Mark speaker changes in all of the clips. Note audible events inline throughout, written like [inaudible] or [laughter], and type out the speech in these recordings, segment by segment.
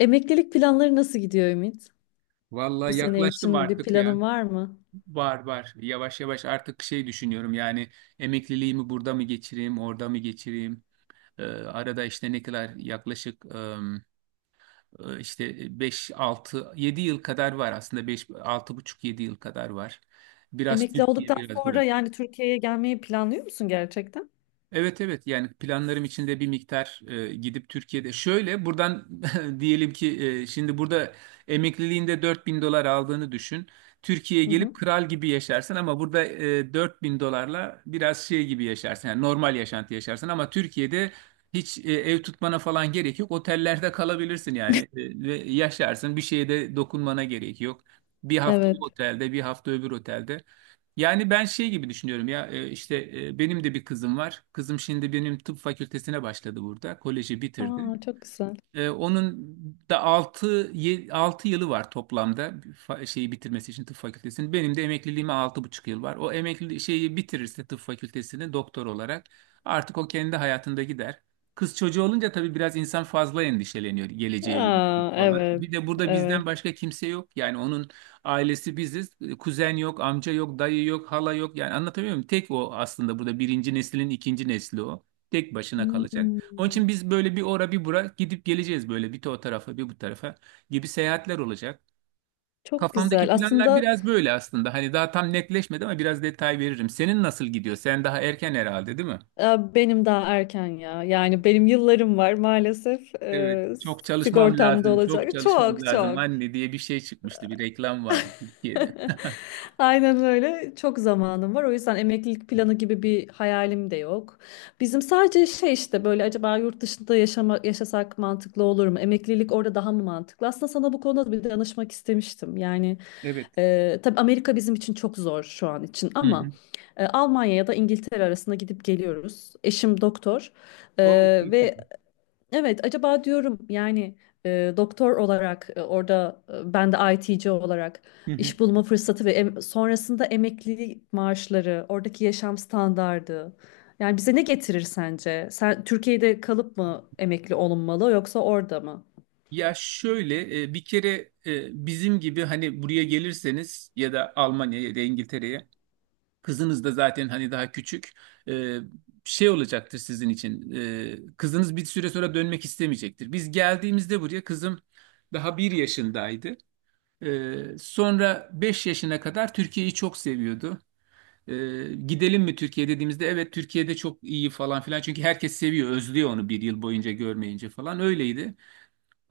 Speaker 1: Emeklilik planları nasıl gidiyor Ümit? Bu
Speaker 2: Vallahi
Speaker 1: sene
Speaker 2: yaklaştım
Speaker 1: için bir
Speaker 2: artık ya.
Speaker 1: planın var mı?
Speaker 2: Var var. Yavaş yavaş artık şey düşünüyorum yani emekliliğimi burada mı geçireyim, orada mı geçireyim? Arada işte ne kadar yaklaşık işte 5 6 7 yıl kadar var aslında. Beş altı buçuk yedi yıl kadar var. Biraz
Speaker 1: Emekli
Speaker 2: Türkiye,
Speaker 1: olduktan
Speaker 2: biraz
Speaker 1: sonra
Speaker 2: burası.
Speaker 1: yani Türkiye'ye gelmeyi planlıyor musun gerçekten?
Speaker 2: Evet evet, yani planlarım içinde bir miktar gidip Türkiye'de şöyle buradan [laughs] diyelim ki şimdi burada emekliliğinde $4.000 aldığını düşün. Türkiye'ye
Speaker 1: Hı
Speaker 2: gelip
Speaker 1: hı.
Speaker 2: kral gibi yaşarsın, ama burada $4.000'la biraz şey gibi yaşarsın, yani normal yaşantı yaşarsın. Ama Türkiye'de hiç ev tutmana falan gerek yok. Otellerde kalabilirsin yani, ve yaşarsın, bir şeye de dokunmana gerek yok. Bir hafta o
Speaker 1: Evet.
Speaker 2: otelde, bir hafta öbür otelde. Yani ben şey gibi düşünüyorum ya, işte, benim de bir kızım var. Kızım şimdi benim tıp fakültesine başladı burada. Koleji bitirdi.
Speaker 1: Aa, çok güzel.
Speaker 2: Onun da 6 yılı var toplamda şeyi bitirmesi için, tıp fakültesini. Benim de emekliliğime 6,5 yıl var. O emekli şeyi bitirirse, tıp fakültesini doktor olarak, artık o kendi hayatında gider. Kız çocuğu olunca tabii biraz insan fazla endişeleniyor geleceğe
Speaker 1: Aa,
Speaker 2: yönelik falan.
Speaker 1: evet,
Speaker 2: Bir de burada
Speaker 1: evet.
Speaker 2: bizden başka kimse yok. Yani onun ailesi biziz. Kuzen yok, amca yok, dayı yok, hala yok. Yani anlatabiliyor muyum? Tek o aslında, burada birinci neslin ikinci nesli o. Tek başına kalacak.
Speaker 1: Hmm,
Speaker 2: Onun için biz böyle bir ora bir bura gidip geleceğiz, böyle bir de o tarafa bir bu tarafa gibi seyahatler olacak.
Speaker 1: çok güzel.
Speaker 2: Kafamdaki planlar
Speaker 1: Aslında
Speaker 2: biraz böyle aslında. Hani daha tam netleşmedi ama biraz detay veririm. Senin nasıl gidiyor? Sen daha erken herhalde, değil mi?
Speaker 1: benim daha erken ya. Yani benim yıllarım var maalesef.
Speaker 2: Evet. Çok çalışmam
Speaker 1: Sigortamda
Speaker 2: lazım, çok
Speaker 1: olacak.
Speaker 2: çalışmam
Speaker 1: Çok
Speaker 2: lazım
Speaker 1: çok.
Speaker 2: anne diye bir şey çıkmıştı. Bir reklam vardı Türkiye'de.
Speaker 1: [laughs]
Speaker 2: [laughs]
Speaker 1: Aynen öyle. Çok zamanım var. O yüzden emeklilik planı gibi bir hayalim de yok. Bizim sadece şey işte böyle acaba yurt dışında yaşasak mantıklı olur mu? Emeklilik orada daha mı mantıklı? Aslında sana bu konuda bir danışmak istemiştim. Yani
Speaker 2: Evet.
Speaker 1: tabii Amerika bizim için çok zor şu an için
Speaker 2: Hı
Speaker 1: ama
Speaker 2: hı.
Speaker 1: Almanya ya da İngiltere arasında gidip geliyoruz. Eşim doktor e,
Speaker 2: O çok
Speaker 1: ve,
Speaker 2: güzel.
Speaker 1: evet, acaba diyorum yani doktor olarak orada, ben de IT'ci olarak
Speaker 2: Hı hı.
Speaker 1: iş bulma fırsatı ve sonrasında emeklilik maaşları, oradaki yaşam standardı. Yani bize ne getirir sence? Sen Türkiye'de kalıp mı emekli olunmalı yoksa orada mı?
Speaker 2: Ya şöyle, bir kere bizim gibi hani buraya gelirseniz ya da Almanya'ya ya da İngiltere'ye, kızınız da zaten hani daha küçük. Ee, şey olacaktır sizin için. Kızınız bir süre sonra dönmek istemeyecektir. Biz geldiğimizde buraya kızım daha 1 yaşındaydı. Sonra 5 yaşına kadar Türkiye'yi çok seviyordu. Gidelim mi Türkiye dediğimizde evet, Türkiye'de çok iyi falan filan. Çünkü herkes seviyor, özlüyor onu 1 yıl boyunca görmeyince falan. Öyleydi.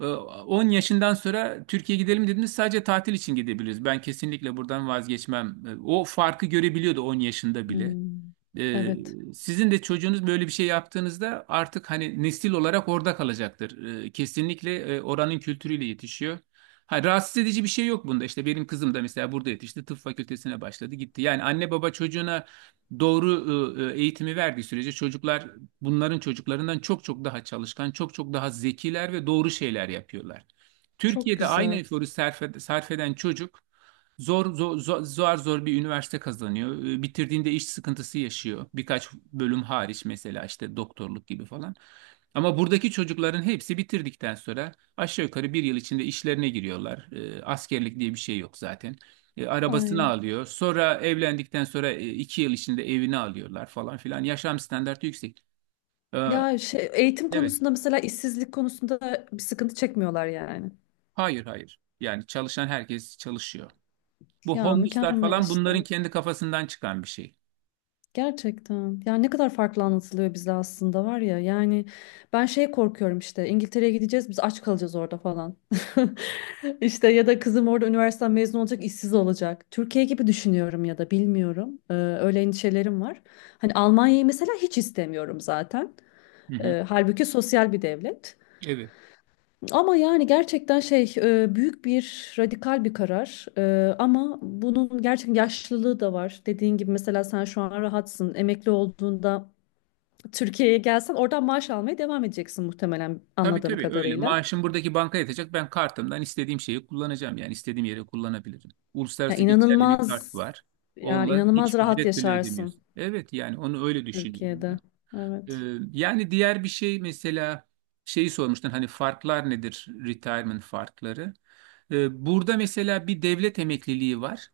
Speaker 2: 10 yaşından sonra Türkiye gidelim dediğimiz sadece tatil için gidebiliriz. Ben kesinlikle buradan vazgeçmem. O farkı görebiliyordu 10 yaşında bile.
Speaker 1: Hmm,
Speaker 2: Ee,
Speaker 1: evet,
Speaker 2: sizin de çocuğunuz böyle bir şey yaptığınızda artık hani nesil olarak orada kalacaktır. Kesinlikle oranın kültürüyle yetişiyor. Ha, rahatsız edici bir şey yok bunda. İşte benim kızım da mesela burada yetişti. Tıp fakültesine başladı, gitti. Yani anne baba çocuğuna doğru eğitimi verdiği sürece, çocuklar bunların çocuklarından çok çok daha çalışkan, çok çok daha zekiler ve doğru şeyler yapıyorlar.
Speaker 1: çok
Speaker 2: Türkiye'de aynı
Speaker 1: güzel.
Speaker 2: eforu sarf eden çocuk zor, zor, zor, zor zor bir üniversite kazanıyor. Bitirdiğinde iş sıkıntısı yaşıyor. Birkaç bölüm hariç, mesela işte doktorluk gibi falan. Ama buradaki çocukların hepsi bitirdikten sonra aşağı yukarı 1 yıl içinde işlerine giriyorlar. Askerlik diye bir şey yok zaten. Arabasını
Speaker 1: Ay.
Speaker 2: alıyor. Sonra evlendikten sonra 2 yıl içinde evini alıyorlar falan filan. Yaşam standartı yüksek. Ee,
Speaker 1: Ya şey, eğitim
Speaker 2: evet.
Speaker 1: konusunda mesela işsizlik konusunda bir sıkıntı çekmiyorlar yani.
Speaker 2: Hayır hayır. Yani çalışan herkes çalışıyor. Bu
Speaker 1: Ya
Speaker 2: homeless'lar
Speaker 1: mükemmel
Speaker 2: falan bunların
Speaker 1: işte.
Speaker 2: kendi kafasından çıkan bir şey.
Speaker 1: Gerçekten. Yani ne kadar farklı anlatılıyor bize aslında var ya. Yani ben şey korkuyorum işte İngiltere'ye gideceğiz biz aç kalacağız orada falan. [laughs] İşte ya da kızım orada üniversiteden mezun olacak işsiz olacak. Türkiye gibi düşünüyorum ya da bilmiyorum. Öyle endişelerim var. Hani Almanya'yı mesela hiç istemiyorum zaten.
Speaker 2: Hı hı.
Speaker 1: Halbuki sosyal bir devlet.
Speaker 2: Evet.
Speaker 1: Ama yani gerçekten şey büyük bir radikal bir karar. Ama bunun gerçekten yaşlılığı da var. Dediğin gibi mesela sen şu an rahatsın. Emekli olduğunda Türkiye'ye gelsen oradan maaş almaya devam edeceksin muhtemelen
Speaker 2: Tabii
Speaker 1: anladığım
Speaker 2: tabii, öyle.
Speaker 1: kadarıyla.
Speaker 2: Maaşım buradaki banka yatacak. Ben kartımdan istediğim şeyi kullanacağım. Yani istediğim yere kullanabilirim.
Speaker 1: Ya
Speaker 2: Uluslararası geçerli bir kart
Speaker 1: inanılmaz
Speaker 2: var.
Speaker 1: yani
Speaker 2: Onunla
Speaker 1: inanılmaz
Speaker 2: hiç
Speaker 1: rahat
Speaker 2: ücret bile
Speaker 1: yaşarsın
Speaker 2: ödemiyorsun. Evet, yani onu öyle düşünüyorum ben.
Speaker 1: Türkiye'de. Evet.
Speaker 2: Ee, yani diğer bir şey mesela, şeyi sormuştun hani farklar nedir? Retirement farkları. Burada mesela bir devlet emekliliği var.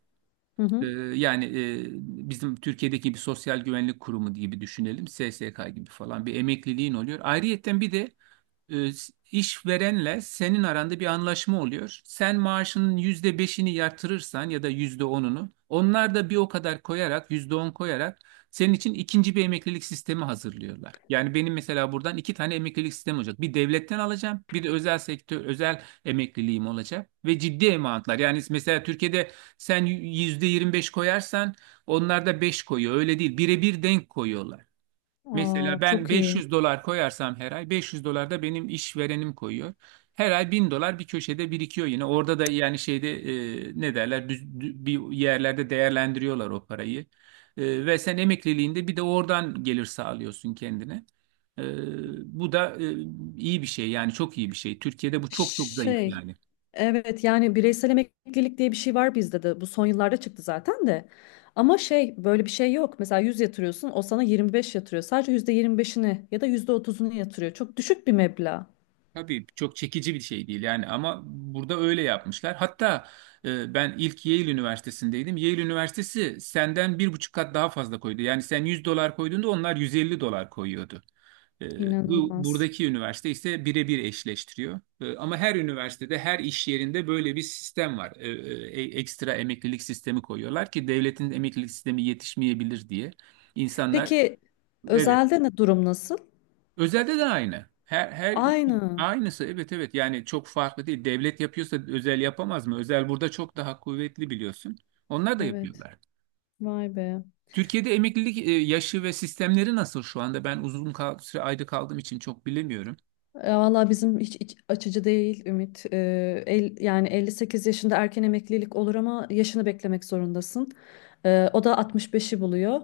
Speaker 1: Hı
Speaker 2: Ee,
Speaker 1: hı.
Speaker 2: yani bizim Türkiye'deki bir sosyal güvenlik kurumu gibi düşünelim. SSK gibi falan bir emekliliğin oluyor. Ayrıyetten bir de e, işverenle senin aranda bir anlaşma oluyor. Sen maaşının %5'ini yatırırsan ya da %10'unu, onlar da bir o kadar koyarak, %10 koyarak senin için ikinci bir emeklilik sistemi hazırlıyorlar. Yani benim mesela buradan iki tane emeklilik sistemi olacak. Bir devletten alacağım, bir de özel sektör, özel emekliliğim olacak ve ciddi emalatlar. Yani mesela Türkiye'de sen %25 koyarsan, onlar da beş koyuyor. Öyle değil, birebir denk koyuyorlar. Mesela
Speaker 1: Aa,
Speaker 2: ben
Speaker 1: çok iyi.
Speaker 2: 500 dolar koyarsam, her ay 500 dolar da benim işverenim koyuyor. Her ay $1.000 bir köşede birikiyor yine. Orada da yani şeyde, ne derler, bir yerlerde değerlendiriyorlar o parayı. Ve sen emekliliğinde bir de oradan gelir sağlıyorsun kendine. E, bu da iyi bir şey, yani çok iyi bir şey. Türkiye'de bu çok çok zayıf
Speaker 1: Şey,
Speaker 2: yani.
Speaker 1: evet yani bireysel emeklilik diye bir şey var bizde de. Bu son yıllarda çıktı zaten de. Ama şey böyle bir şey yok. Mesela 100 yatırıyorsun, o sana 25 yatırıyor. Sadece yüzde 25'ini ya da %30'unu yatırıyor. Çok düşük bir meblağ.
Speaker 2: Tabii çok çekici bir şey değil yani, ama burada öyle yapmışlar. Hatta ben ilk Yale Üniversitesi'ndeydim. Yale Üniversitesi senden 1,5 kat daha fazla koydu. Yani sen 100 dolar koyduğunda, onlar 150 dolar koyuyordu. E, bu
Speaker 1: İnanılmaz.
Speaker 2: buradaki üniversite ise birebir eşleştiriyor. Ama her üniversitede, her iş yerinde böyle bir sistem var. Ekstra emeklilik sistemi koyuyorlar ki devletin emeklilik sistemi yetişmeyebilir diye. İnsanlar.
Speaker 1: Peki
Speaker 2: Evet, evet.
Speaker 1: özelde ne durum nasıl?
Speaker 2: Özelde de aynı. Her
Speaker 1: Aynı.
Speaker 2: aynısı, evet evet, yani çok farklı değil. Devlet yapıyorsa özel yapamaz mı? Özel burada çok daha kuvvetli, biliyorsun. Onlar da
Speaker 1: Evet.
Speaker 2: yapıyorlar.
Speaker 1: Vay be.
Speaker 2: Türkiye'de emeklilik yaşı ve sistemleri nasıl şu anda? Ben uzun süre ayda kaldığım için çok bilemiyorum.
Speaker 1: Ya valla bizim hiç iç açıcı değil Ümit. Yani 58 yaşında erken emeklilik olur ama yaşını beklemek zorundasın. O da 65'i buluyor.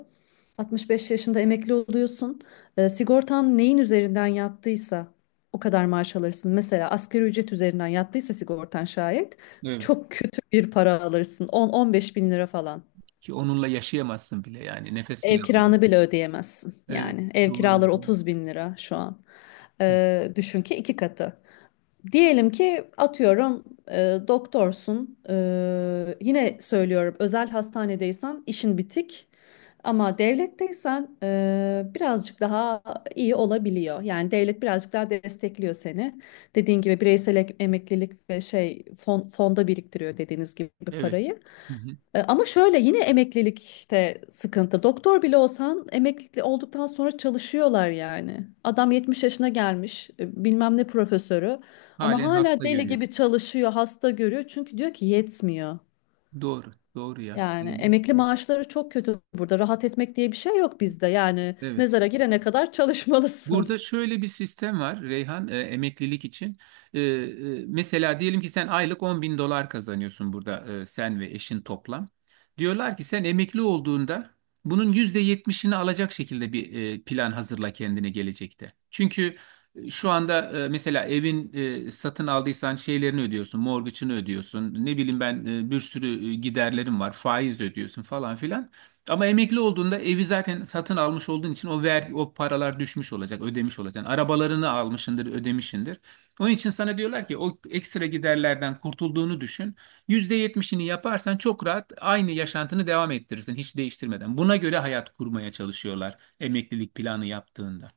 Speaker 1: 65 yaşında emekli oluyorsun. Sigortan neyin üzerinden yattıysa o kadar maaş alırsın. Mesela asgari ücret üzerinden yattıysa sigortan şayet
Speaker 2: Evet.
Speaker 1: çok kötü bir para alırsın. 10-15 bin lira falan.
Speaker 2: Ki onunla yaşayamazsın bile, yani nefes bile
Speaker 1: Ev
Speaker 2: aldım.
Speaker 1: kiranı bile ödeyemezsin.
Speaker 2: Evet,
Speaker 1: Yani ev
Speaker 2: doğru.
Speaker 1: kiraları 30 bin lira şu an.
Speaker 2: Hı.
Speaker 1: Düşün ki iki katı. Diyelim ki atıyorum e, doktorsun. Yine söylüyorum, özel hastanedeysen işin bitik. Ama devletteysen birazcık daha iyi olabiliyor. Yani devlet birazcık daha destekliyor seni. Dediğin gibi bireysel emeklilik ve şey fonda biriktiriyor dediğiniz gibi
Speaker 2: Evet.
Speaker 1: parayı.
Speaker 2: Hı hı.
Speaker 1: Ama şöyle, yine emeklilikte sıkıntı. Doktor bile olsan emekli olduktan sonra çalışıyorlar yani. Adam 70 yaşına gelmiş, bilmem ne profesörü, ama
Speaker 2: Halen
Speaker 1: hala
Speaker 2: hasta
Speaker 1: deli
Speaker 2: görüyor.
Speaker 1: gibi çalışıyor, hasta görüyor. Çünkü diyor ki yetmiyor.
Speaker 2: Doğru doğru ya.
Speaker 1: Yani
Speaker 2: Yani.
Speaker 1: emekli maaşları çok kötü burada. Rahat etmek diye bir şey yok bizde. Yani
Speaker 2: Evet.
Speaker 1: mezara girene kadar çalışmalısın.
Speaker 2: Burada şöyle bir sistem var Reyhan, emeklilik için. Mesela diyelim ki sen aylık $10.000 kazanıyorsun burada, sen ve eşin toplam. Diyorlar ki sen emekli olduğunda bunun %70'ini alacak şekilde bir plan hazırla kendine, gelecekte. Çünkü şu anda mesela evin satın aldıysan şeylerini ödüyorsun, mortgage'ını ödüyorsun. Ne bileyim ben, bir sürü giderlerim var, faiz ödüyorsun falan filan. Ama emekli olduğunda evi zaten satın almış olduğun için, o vergi, o paralar düşmüş olacak, ödemiş olacaksın. Arabalarını almışındır, ödemişindir. Onun için sana diyorlar ki o ekstra giderlerden kurtulduğunu düşün. %70'ini yaparsan çok rahat aynı yaşantını devam ettirirsin hiç değiştirmeden. Buna göre hayat kurmaya çalışıyorlar emeklilik planı yaptığında.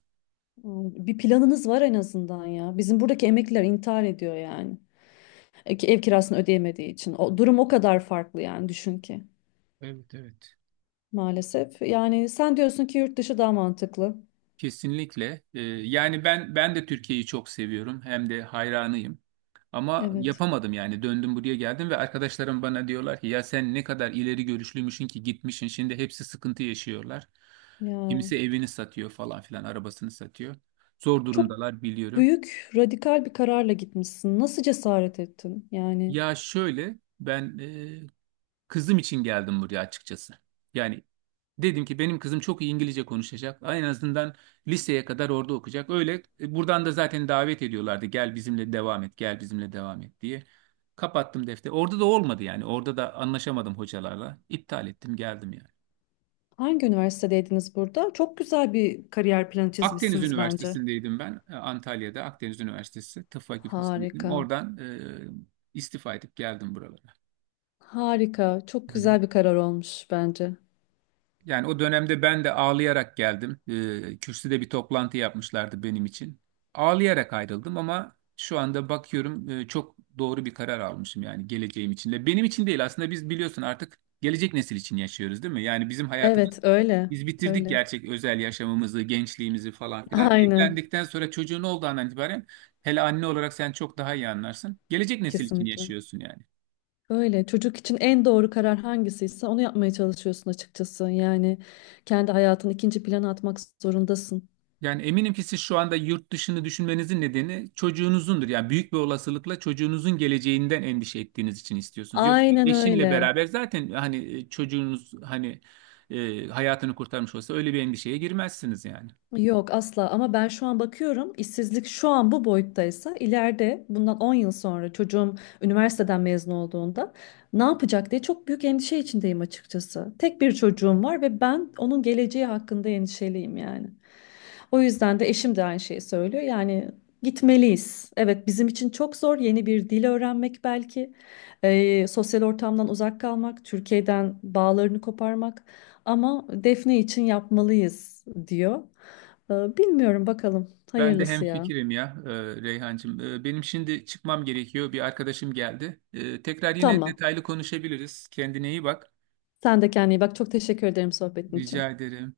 Speaker 1: Bir planınız var en azından ya. Bizim buradaki emekliler intihar ediyor yani, ki ev kirasını ödeyemediği için. O durum o kadar farklı, yani düşün ki.
Speaker 2: Evet, evet.
Speaker 1: maalesef. Yani sen diyorsun ki yurt dışı daha mantıklı.
Speaker 2: Kesinlikle. Yani ben de Türkiye'yi çok seviyorum, hem de hayranıyım. Ama
Speaker 1: Evet.
Speaker 2: yapamadım yani, döndüm buraya geldim ve arkadaşlarım bana diyorlar ki ya sen ne kadar ileri görüşlüymüşsün ki gitmişsin, şimdi hepsi sıkıntı yaşıyorlar.
Speaker 1: Ya
Speaker 2: Kimisi evini satıyor falan filan, arabasını satıyor. Zor
Speaker 1: çok
Speaker 2: durumdalar, biliyorum.
Speaker 1: büyük, radikal bir kararla gitmişsin. Nasıl cesaret ettin? Yani
Speaker 2: Ya şöyle, ben kızım için geldim buraya, açıkçası. Yani dedim ki benim kızım çok iyi İngilizce konuşacak. En azından liseye kadar orada okuyacak. Öyle, buradan da zaten davet ediyorlardı. Gel bizimle devam et, gel bizimle devam et diye. Kapattım defteri. Orada da olmadı yani. Orada da anlaşamadım hocalarla. İptal ettim, geldim yani.
Speaker 1: hangi üniversitedeydiniz burada? Çok güzel bir kariyer planı
Speaker 2: Akdeniz
Speaker 1: çizmişsiniz bence.
Speaker 2: Üniversitesi'ndeydim ben. Antalya'da Akdeniz Üniversitesi Tıp Fakültesindeydim.
Speaker 1: Harika.
Speaker 2: Oradan istifa edip geldim buralara.
Speaker 1: Harika. Çok
Speaker 2: Hı hı.
Speaker 1: güzel bir karar olmuş bence.
Speaker 2: Yani o dönemde ben de ağlayarak geldim. Kürsüde bir toplantı yapmışlardı benim için. Ağlayarak ayrıldım, ama şu anda bakıyorum çok doğru bir karar almışım yani, geleceğim için de. Benim için değil aslında, biz biliyorsun artık gelecek nesil için yaşıyoruz, değil mi? Yani bizim hayatımız,
Speaker 1: Evet, öyle.
Speaker 2: biz bitirdik
Speaker 1: Öyle.
Speaker 2: gerçek özel yaşamımızı, gençliğimizi falan filan.
Speaker 1: Aynen.
Speaker 2: Evlendikten sonra çocuğun olduğu andan itibaren, hele anne olarak sen çok daha iyi anlarsın. Gelecek nesil için
Speaker 1: Kesinlikle.
Speaker 2: yaşıyorsun yani.
Speaker 1: Öyle. Çocuk için en doğru karar hangisiyse onu yapmaya çalışıyorsun açıkçası. Yani kendi hayatını ikinci plana atmak zorundasın.
Speaker 2: Yani eminim ki siz şu anda yurt dışını düşünmenizin nedeni çocuğunuzundur. Yani büyük bir olasılıkla çocuğunuzun geleceğinden endişe ettiğiniz için istiyorsunuz. Yoksa
Speaker 1: Aynen
Speaker 2: eşinle
Speaker 1: öyle.
Speaker 2: beraber zaten hani, çocuğunuz hani hayatını kurtarmış olsa öyle bir endişeye girmezsiniz yani.
Speaker 1: Yok, asla, ama ben şu an bakıyorum, işsizlik şu an bu boyuttaysa ileride, bundan 10 yıl sonra, çocuğum üniversiteden mezun olduğunda ne yapacak diye çok büyük endişe içindeyim açıkçası. Tek bir çocuğum var ve ben onun geleceği hakkında endişeliyim yani. O yüzden de eşim de aynı şeyi söylüyor yani, gitmeliyiz. Evet, bizim için çok zor yeni bir dil öğrenmek, belki sosyal ortamdan uzak kalmak, Türkiye'den bağlarını koparmak, ama Defne için yapmalıyız diyor. Bilmiyorum, bakalım.
Speaker 2: Ben de
Speaker 1: Hayırlısı ya.
Speaker 2: hemfikirim ya, Reyhancığım. Benim şimdi çıkmam gerekiyor. Bir arkadaşım geldi. Tekrar yine
Speaker 1: Tamam.
Speaker 2: detaylı konuşabiliriz. Kendine iyi bak.
Speaker 1: Sen de kendine iyi bak. Çok teşekkür ederim sohbetin için.
Speaker 2: Rica ederim.